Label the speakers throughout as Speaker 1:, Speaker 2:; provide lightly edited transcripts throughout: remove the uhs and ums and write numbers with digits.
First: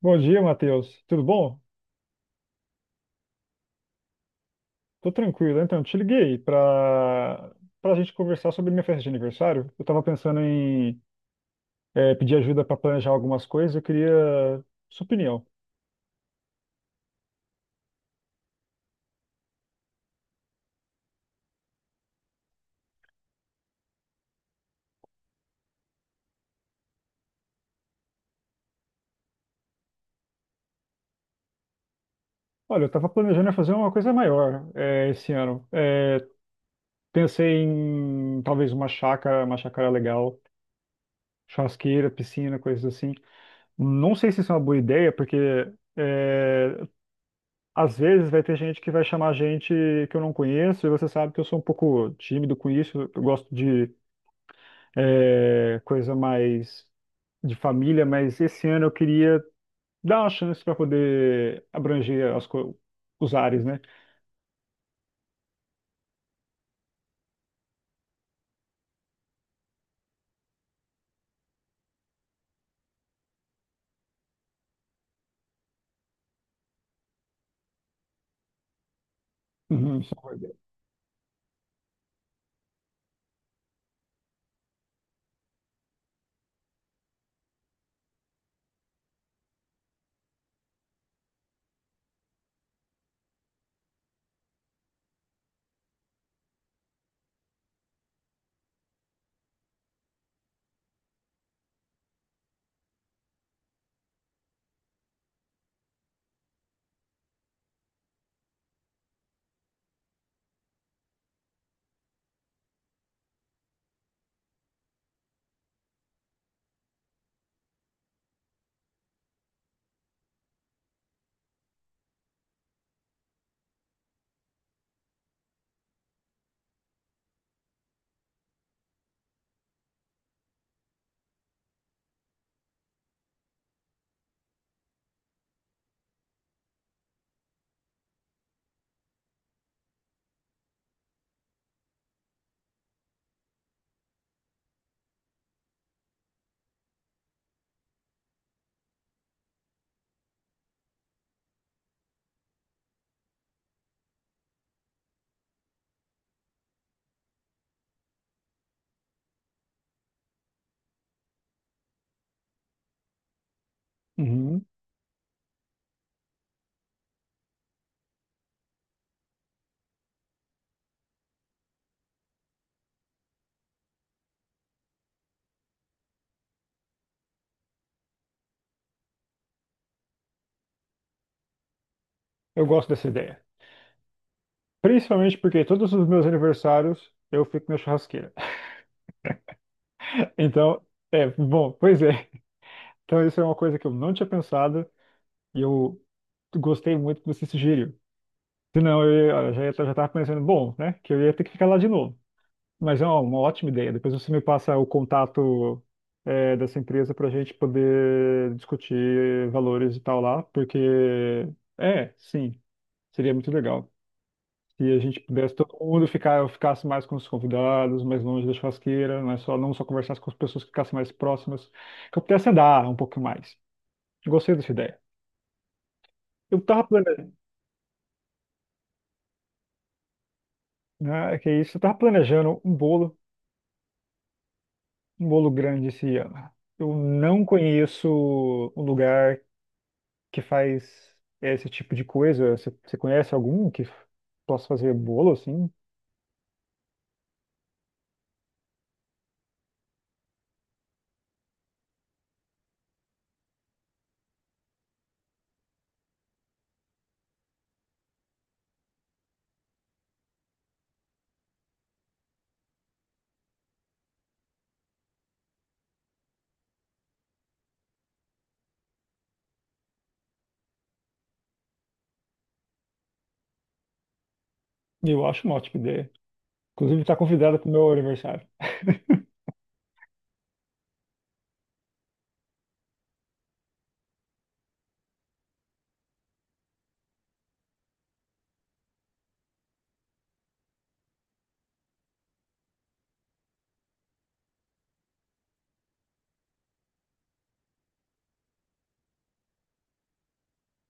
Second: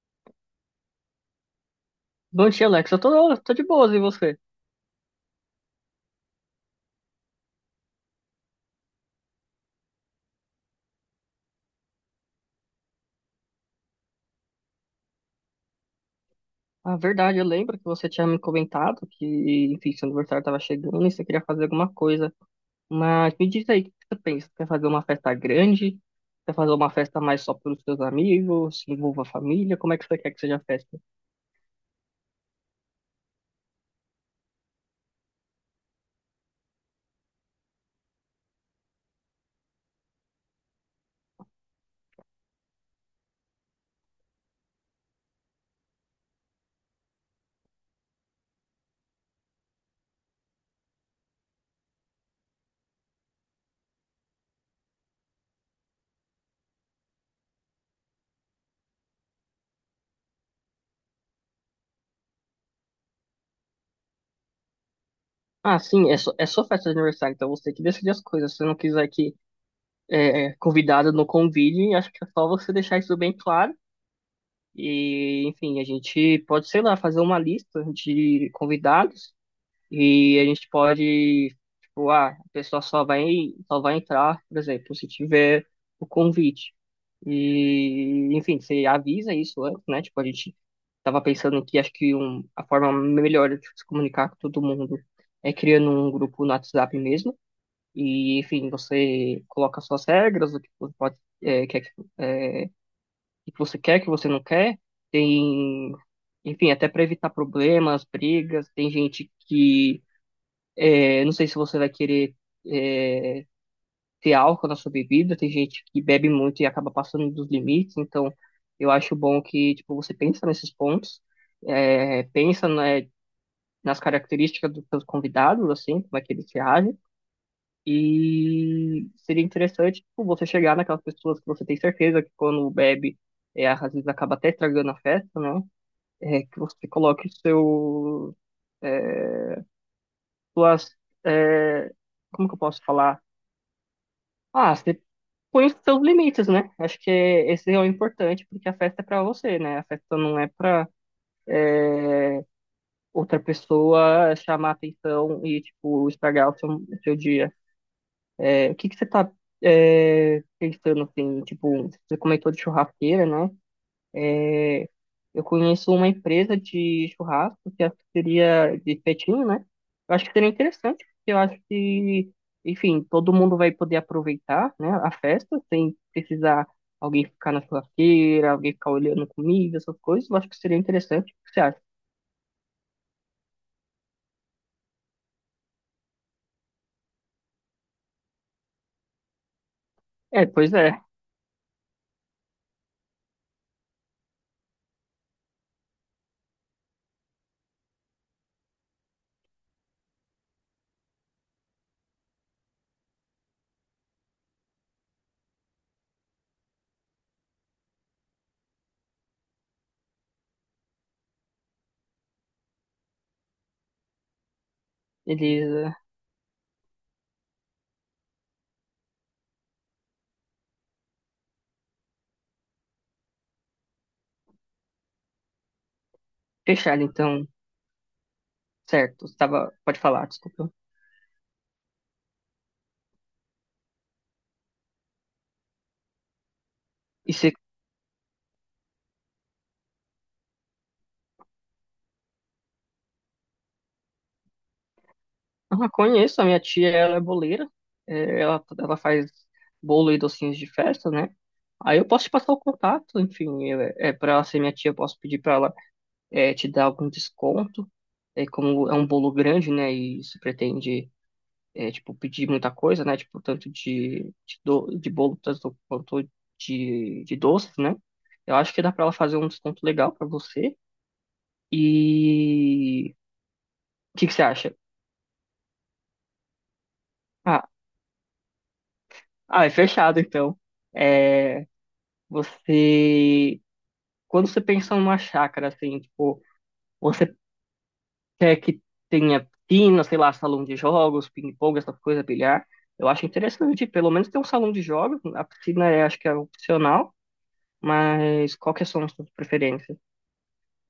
Speaker 1: Bom dia, Matheus. Tudo bom?
Speaker 2: Bom dia, Alex. Eu tô de boas, e você?
Speaker 1: Tô tranquilo. Então, te liguei para a gente conversar sobre minha festa de aniversário. Eu tava pensando em pedir ajuda para planejar algumas coisas. Eu queria sua opinião.
Speaker 2: Ah, verdade, eu lembro que você tinha me comentado que, enfim, seu aniversário estava chegando e você queria fazer alguma coisa. Mas me diz aí, o que você pensa? Quer fazer uma festa grande? Quer fazer uma festa mais só para os seus amigos? Se envolva a família? Como é que você quer que seja a festa?
Speaker 1: Olha, eu tava planejando fazer uma coisa maior esse ano. Pensei em talvez uma chácara legal, churrasqueira, piscina, coisas assim. Não sei se isso é uma boa ideia, porque é, às vezes vai ter gente que vai chamar gente que eu não conheço, e você sabe que eu sou um pouco tímido com isso, eu gosto de coisa mais de família, mas esse ano eu queria dar uma chance para poder abranger os ares, né?
Speaker 2: Ah, sim, é, só, é sua festa de aniversário, então você que decide as coisas. Se você não quiser que convidado não convide, acho que é só você deixar isso bem claro. E, enfim, a gente pode, sei lá, fazer uma lista de convidados.
Speaker 1: Uhum, isso é uma boa
Speaker 2: E a
Speaker 1: ideia.
Speaker 2: gente pode, tipo, ah, a pessoa só vai entrar, por exemplo, se tiver o convite. E, enfim, você avisa isso antes, né? Tipo, a gente tava pensando que acho que um, a forma melhor de se comunicar com todo mundo é criando um grupo no WhatsApp mesmo. E, enfim, você coloca suas regras, o que você pode, é, quer, que- é, o que você quer, o que você não quer. Tem, enfim, até para evitar problemas, brigas. Tem gente que não sei se você vai querer é, ter álcool na sua bebida. Tem gente que bebe muito e acaba passando dos limites. Então, eu acho bom que tipo você pensa nesses pontos, pensa né, nas características dos seus convidados, assim, como é que eles se agem. E seria interessante tipo, você chegar naquelas pessoas que você tem certeza que quando bebe, às vezes acaba até estragando a festa, né? É, que você coloque seu, é, suas, é, como que eu posso falar? Ah, você põe os seus limites, né? Acho que esse é o importante, porque a festa é pra você, né? A festa não é pra outra pessoa chamar atenção e, tipo, estragar o seu dia. É, o que que você tá pensando, assim? Tipo, você comentou de churrasqueira, né?
Speaker 1: Uhum.
Speaker 2: Eu conheço uma empresa de churrasco que acho que seria de petinho, né? Eu acho que seria interessante, porque eu acho que, enfim, todo mundo vai poder aproveitar, né, a festa sem precisar alguém ficar na churrasqueira, alguém ficar olhando comida, essas coisas. Eu acho que seria interessante. O que você acha?
Speaker 1: Eu gosto dessa ideia. Principalmente porque todos os meus aniversários eu fico na churrasqueira.
Speaker 2: É, pois
Speaker 1: Então,
Speaker 2: é.
Speaker 1: bom, pois é. Então isso é uma coisa que eu não tinha pensado e eu gostei muito que você sugeriu. Senão eu, ia- eu já ia- já estava pensando, bom, né, que eu ia ter que ficar lá de novo. Mas é uma ótima ideia. Depois você me passa o contato dessa empresa para a gente poder discutir valores e tal lá, porque sim, seria muito legal. Se a gente pudesse
Speaker 2: Eles
Speaker 1: todo mundo ficar, eu ficasse mais com os convidados, mais longe da churrasqueira, não é só não só conversasse com as pessoas que ficassem mais próximas, que eu pudesse andar um pouco mais. Gostei dessa ideia. Eu tava
Speaker 2: fecharam,
Speaker 1: planejando,
Speaker 2: então, certo. Estava, pode falar, desculpa.
Speaker 1: né, é que é isso, eu tava planejando um bolo um bolo grande esse ano. Eu
Speaker 2: E
Speaker 1: não
Speaker 2: você.
Speaker 1: conheço um lugar que faz esse tipo de coisa. Você conhece algum que possa fazer bolo assim?
Speaker 2: Ah, conheço, a minha tia, ela é boleira, é, ela faz bolo e docinhos de festa, né? Aí eu posso te passar o contato, enfim, é, é para ela ser minha tia, eu posso pedir para ela te dar algum desconto, é, como é um bolo grande, né, e se pretende, é, tipo, pedir muita coisa, né, tipo, tanto de bolo tanto quanto de doces, né? Eu acho que dá para ela fazer um desconto legal para você. E o que que você acha?
Speaker 1: Eu acho uma ótima ideia. Inclusive, está convidada
Speaker 2: Ah,
Speaker 1: para o meu aniversário.
Speaker 2: ah, é fechado, então. É, Você, quando você pensa numa chácara, assim, tipo, você quer que tenha piscina, sei lá, salão de jogos, ping-pong, essas coisas, bilhar. Eu acho interessante, pelo menos ter um salão de jogos. A piscina é, acho que é opcional, mas qual que são as suas preferências?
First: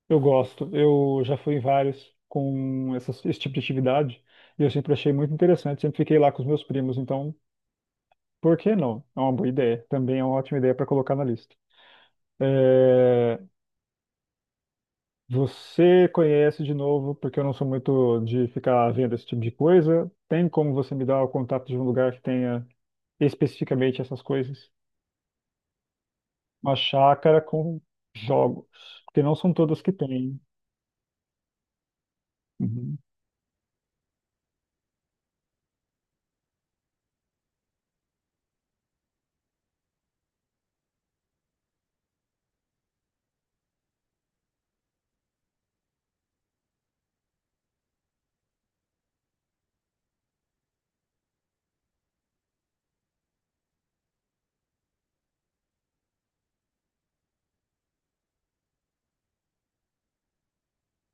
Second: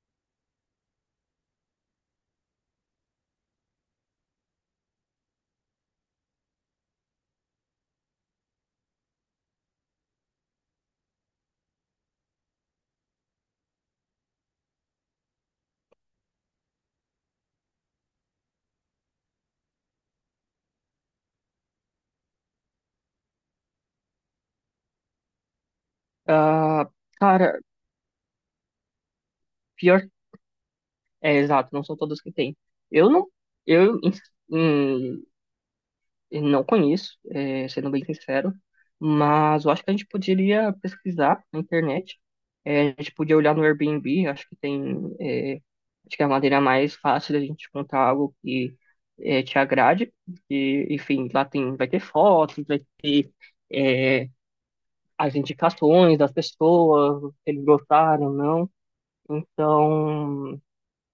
Speaker 1: Eu gosto. Eu já fui em vários com esse tipo de atividade e eu sempre achei muito interessante. Sempre fiquei lá com os meus primos. Então, por que não? É uma boa ideia. Também é uma ótima ideia para colocar na lista. É, Você conhece de novo, porque eu não sou muito de ficar vendo esse tipo de coisa. Tem como você me dar o contato de um lugar que tenha especificamente essas coisas? Uma
Speaker 2: Ah,
Speaker 1: chácara
Speaker 2: cara,
Speaker 1: com jogos, porque não são todas que
Speaker 2: pior,
Speaker 1: têm.
Speaker 2: é exato, não são todas que tem.
Speaker 1: Uhum.
Speaker 2: Eu não, eu em, Eu Não conheço, é, sendo bem sincero, mas eu acho que a gente poderia pesquisar na internet. É, a gente podia olhar no Airbnb, acho que tem, é, acho que é a maneira mais fácil da gente encontrar algo que te agrade. E, enfim, lá tem, vai ter fotos, vai ter é, as indicações das pessoas, se eles gostaram ou não. Então,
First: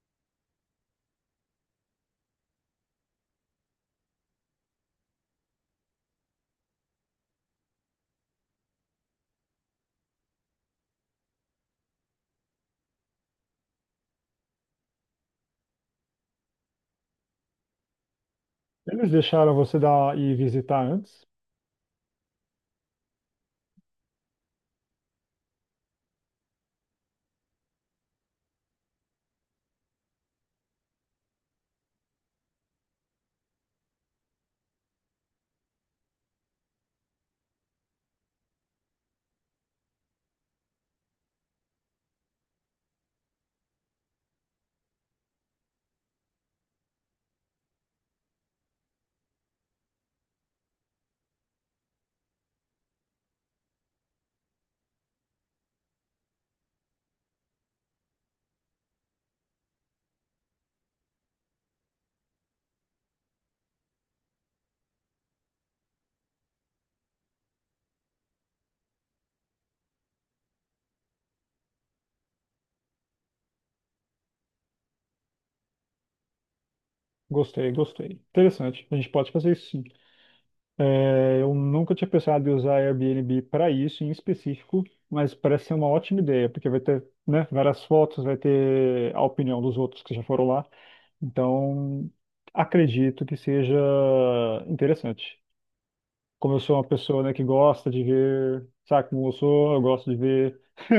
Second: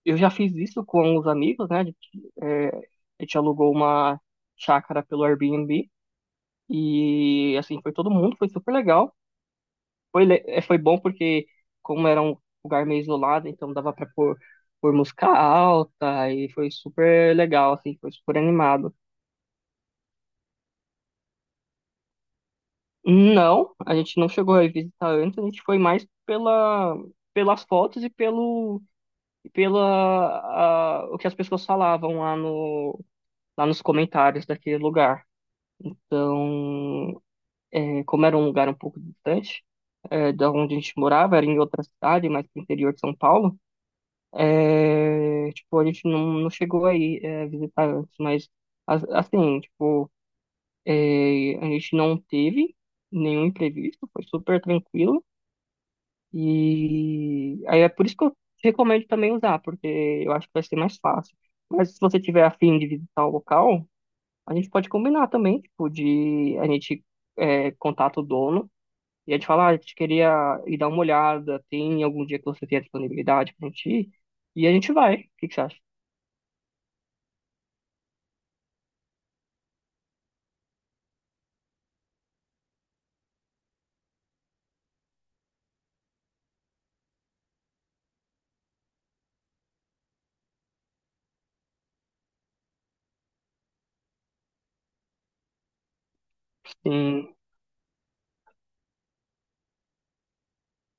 Speaker 2: eu já fiz isso com os amigos, né? A gente, é, a gente alugou uma chácara pelo Airbnb. E assim, foi todo mundo, foi super legal. Foi, foi bom porque, como era um lugar meio isolado, então dava pra pôr música alta e foi super legal, assim, foi super animado.
Speaker 1: Eles deixaram você dar e visitar antes?
Speaker 2: Não, a gente não chegou a visitar antes, a gente foi mais pelas fotos e pelo e pela o que as pessoas falavam lá no lá nos comentários daquele lugar. Então, é, como era um lugar um pouco distante da onde a gente morava, era em outra cidade, mais pro interior de São Paulo, é, tipo, a gente não chegou aí é, visitar antes, mas assim, tipo, é, a gente não teve nenhum imprevisto, foi super tranquilo, e aí é por isso que eu recomendo também usar, porque eu acho que vai ser mais fácil. Mas se você tiver afim de visitar o local, a gente pode combinar também, tipo, de a gente contato o dono e a gente fala, ah, a gente queria ir dar uma olhada, tem algum dia que você tem a disponibilidade pra gente ir? E a gente vai. O que que você acha?
Speaker 1: Gostei, gostei. Interessante. A gente pode fazer isso, sim. É, eu nunca tinha pensado em usar Airbnb para isso em específico, mas parece ser uma ótima ideia, porque vai ter, né, várias fotos, vai ter a opinião dos outros que já foram lá. Então, acredito que seja interessante. Como eu sou uma pessoa, né,
Speaker 2: Sim,
Speaker 1: que gosta de ver, sabe como eu sou, eu gosto de ver,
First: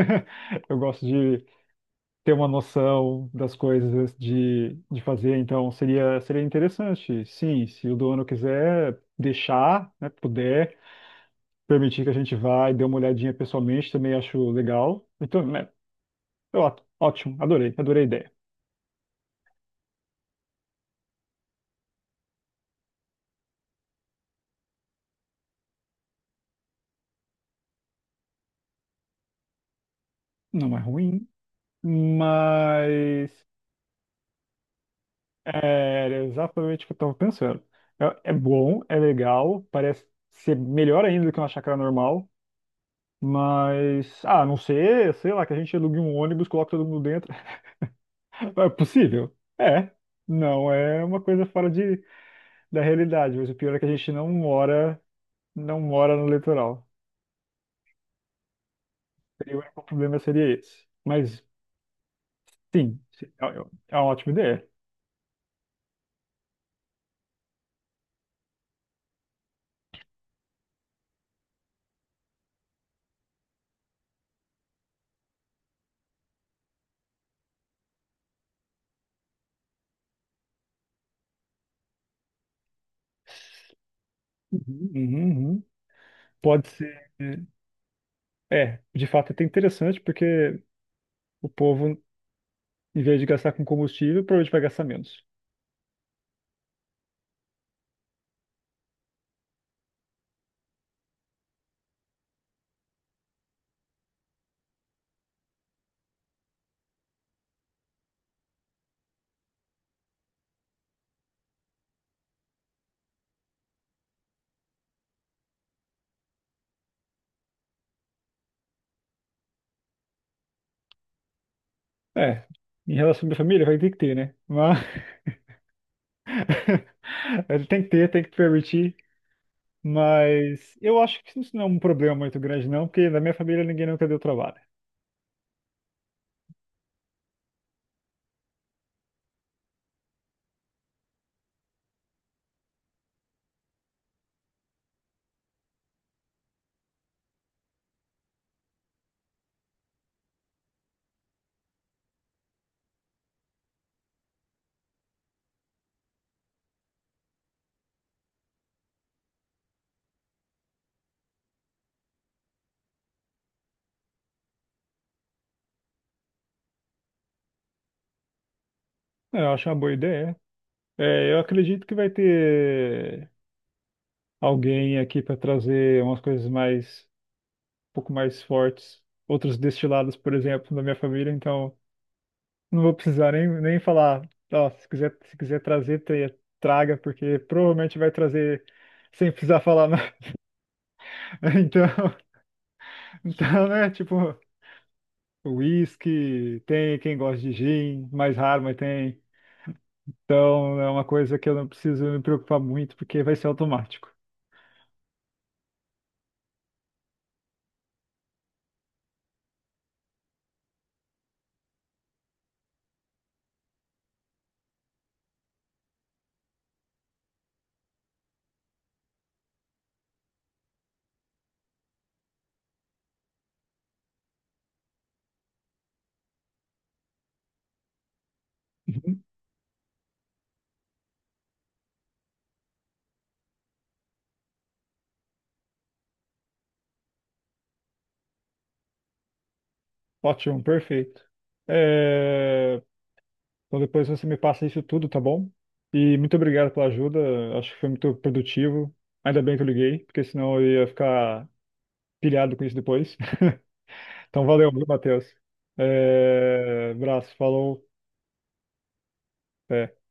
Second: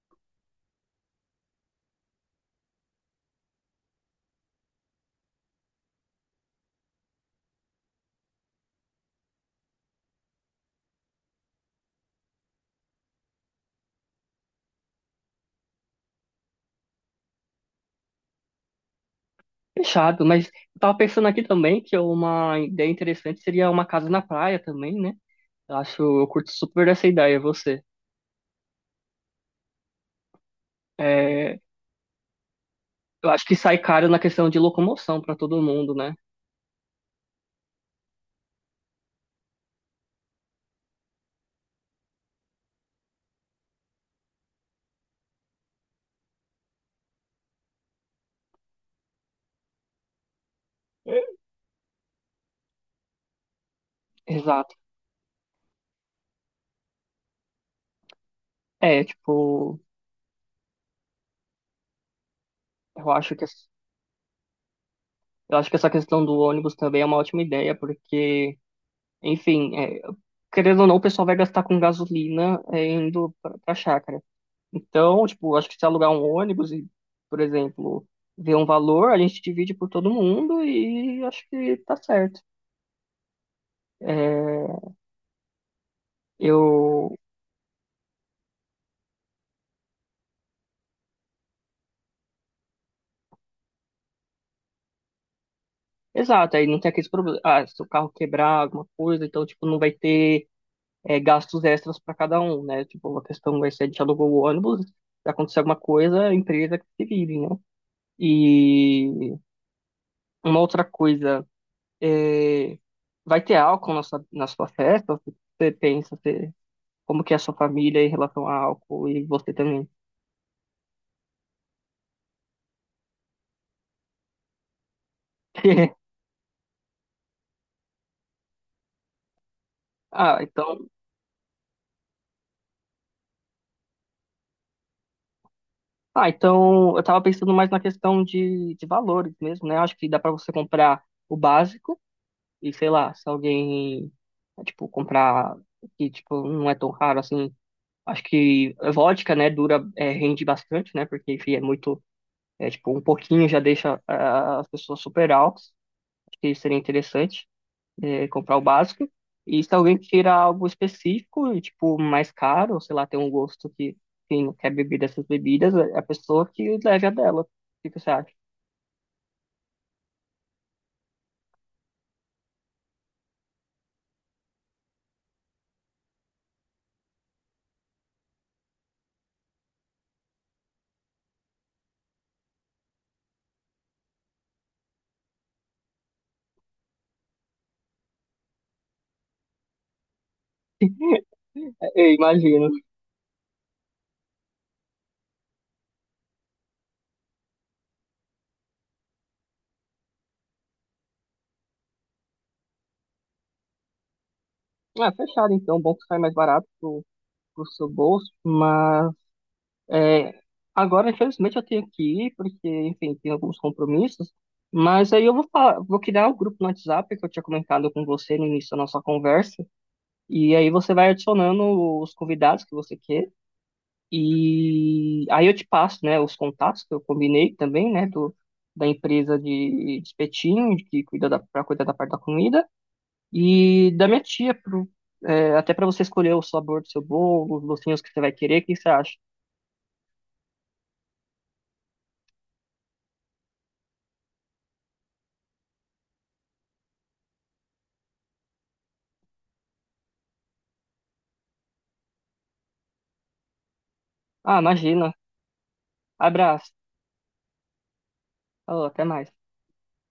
Speaker 1: eu gosto de ter uma noção das coisas antes de fazer, então seria, seria interessante, sim, se o dono quiser deixar, né, puder, permitir que a gente vá e dê uma olhadinha pessoalmente, também acho legal. Então, né, eu, ótimo, adorei, adorei a ideia.
Speaker 2: fechado. Mas eu tava pensando aqui também que uma ideia interessante seria uma casa na praia também, né? Eu acho, eu curto super essa ideia, você.
Speaker 1: Não é ruim,
Speaker 2: É, eu acho
Speaker 1: mas
Speaker 2: que sai caro na questão de locomoção pra todo mundo,
Speaker 1: é,
Speaker 2: né?
Speaker 1: era exatamente o que eu tava pensando. É, é bom, é legal, parece ser melhor ainda do que uma chácara normal, mas, ah, a não ser, sei lá, que a gente alugue um ônibus, coloque todo mundo dentro. É possível? É. Não, é uma coisa fora da realidade, mas o pior é que a gente não
Speaker 2: Exato.
Speaker 1: não mora no litoral.
Speaker 2: É,
Speaker 1: E o
Speaker 2: tipo,
Speaker 1: único problema seria esse. Mas, sim,
Speaker 2: eu acho que
Speaker 1: é uma ótima ideia.
Speaker 2: eu acho que essa questão do ônibus também é uma ótima ideia, porque enfim, é, querendo ou não, o pessoal vai gastar com gasolina é, indo pra chácara. Então, tipo, acho que se alugar um ônibus e, por exemplo, ver um valor, a gente divide por todo mundo e acho que tá certo. É,
Speaker 1: Uhum, uhum, uhum. Pode ser.
Speaker 2: eu.
Speaker 1: É, de fato é até interessante porque o povo, em vez de gastar com combustível, provavelmente vai gastar menos.
Speaker 2: Exato, aí não tem aqueles problemas. Ah, se o carro quebrar alguma coisa, então, tipo, não vai ter gastos extras para cada um, né? Tipo, a questão vai ser: a gente alugou o ônibus, se acontecer alguma coisa, a empresa que se vire, né? E uma outra coisa. É, vai ter álcool na sua festa? Ou Você pensa, você, como que é a sua família em relação a álcool e você também?
Speaker 1: É, em relação à minha família, vai ter que ter, né? Mas ele tem que ter, tem que permitir.
Speaker 2: Ah,
Speaker 1: Mas
Speaker 2: então,
Speaker 1: eu acho que isso não é um problema muito grande, não, porque na minha família ninguém nunca deu trabalho.
Speaker 2: ah, então eu tava pensando mais na questão de valores mesmo, né? Acho que dá pra você comprar o básico e sei lá, se alguém tipo comprar que tipo não é tão raro assim, acho que vodka, né, dura é, rende bastante, né? Porque enfim, é muito é tipo um pouquinho já deixa ah, as pessoas super altas. Acho que seria interessante. É, comprar o básico. E se alguém tira algo específico, e, tipo, mais caro, ou sei lá, tem um gosto que quem não quer beber dessas bebidas, é a pessoa que leve a dela. O que você acha?
Speaker 1: É, eu acho uma boa ideia. É, eu acredito que vai ter alguém aqui para trazer umas coisas mais, um pouco mais fortes, outros destilados, por exemplo, da minha família. Então, não vou precisar nem falar. Ó, se quiser, traga, porque provavelmente vai trazer sem precisar falar nada. Então,
Speaker 2: É, eu imagino.
Speaker 1: então, né? Tipo, whisky, tem quem gosta de gin, mais raro, mas tem. Então, é uma coisa que eu não preciso me preocupar muito, porque vai ser automático.
Speaker 2: Ah, fechado então, bom que sai mais barato pro seu bolso, mas é, agora infelizmente eu tenho que ir, porque, enfim, tenho alguns compromissos, mas aí eu vou, vou criar o grupo no WhatsApp que eu tinha comentado com você no início da nossa conversa, e aí você vai adicionando os convidados que você queira. E aí eu te passo, né, os contatos que eu combinei também, né, da
Speaker 1: Uhum.
Speaker 2: empresa de espetinho, de que cuida da, para cuidar da parte da comida, e da minha tia, pro, é, até para você escolher o sabor do seu bolo, os docinhos que você vai querer, o que você acha?
Speaker 1: Ótimo, perfeito. Eh, Então depois você me passa isso tudo, tá bom? E muito obrigado pela ajuda, acho que foi muito produtivo. Ainda bem que eu liguei, porque senão eu ia ficar pilhado com isso depois. Então
Speaker 2: Ah,
Speaker 1: valeu, viu,
Speaker 2: imagina.
Speaker 1: Matheus?
Speaker 2: Abraço.
Speaker 1: É... Abraço, falou.
Speaker 2: Falou, até mais.
Speaker 1: Até.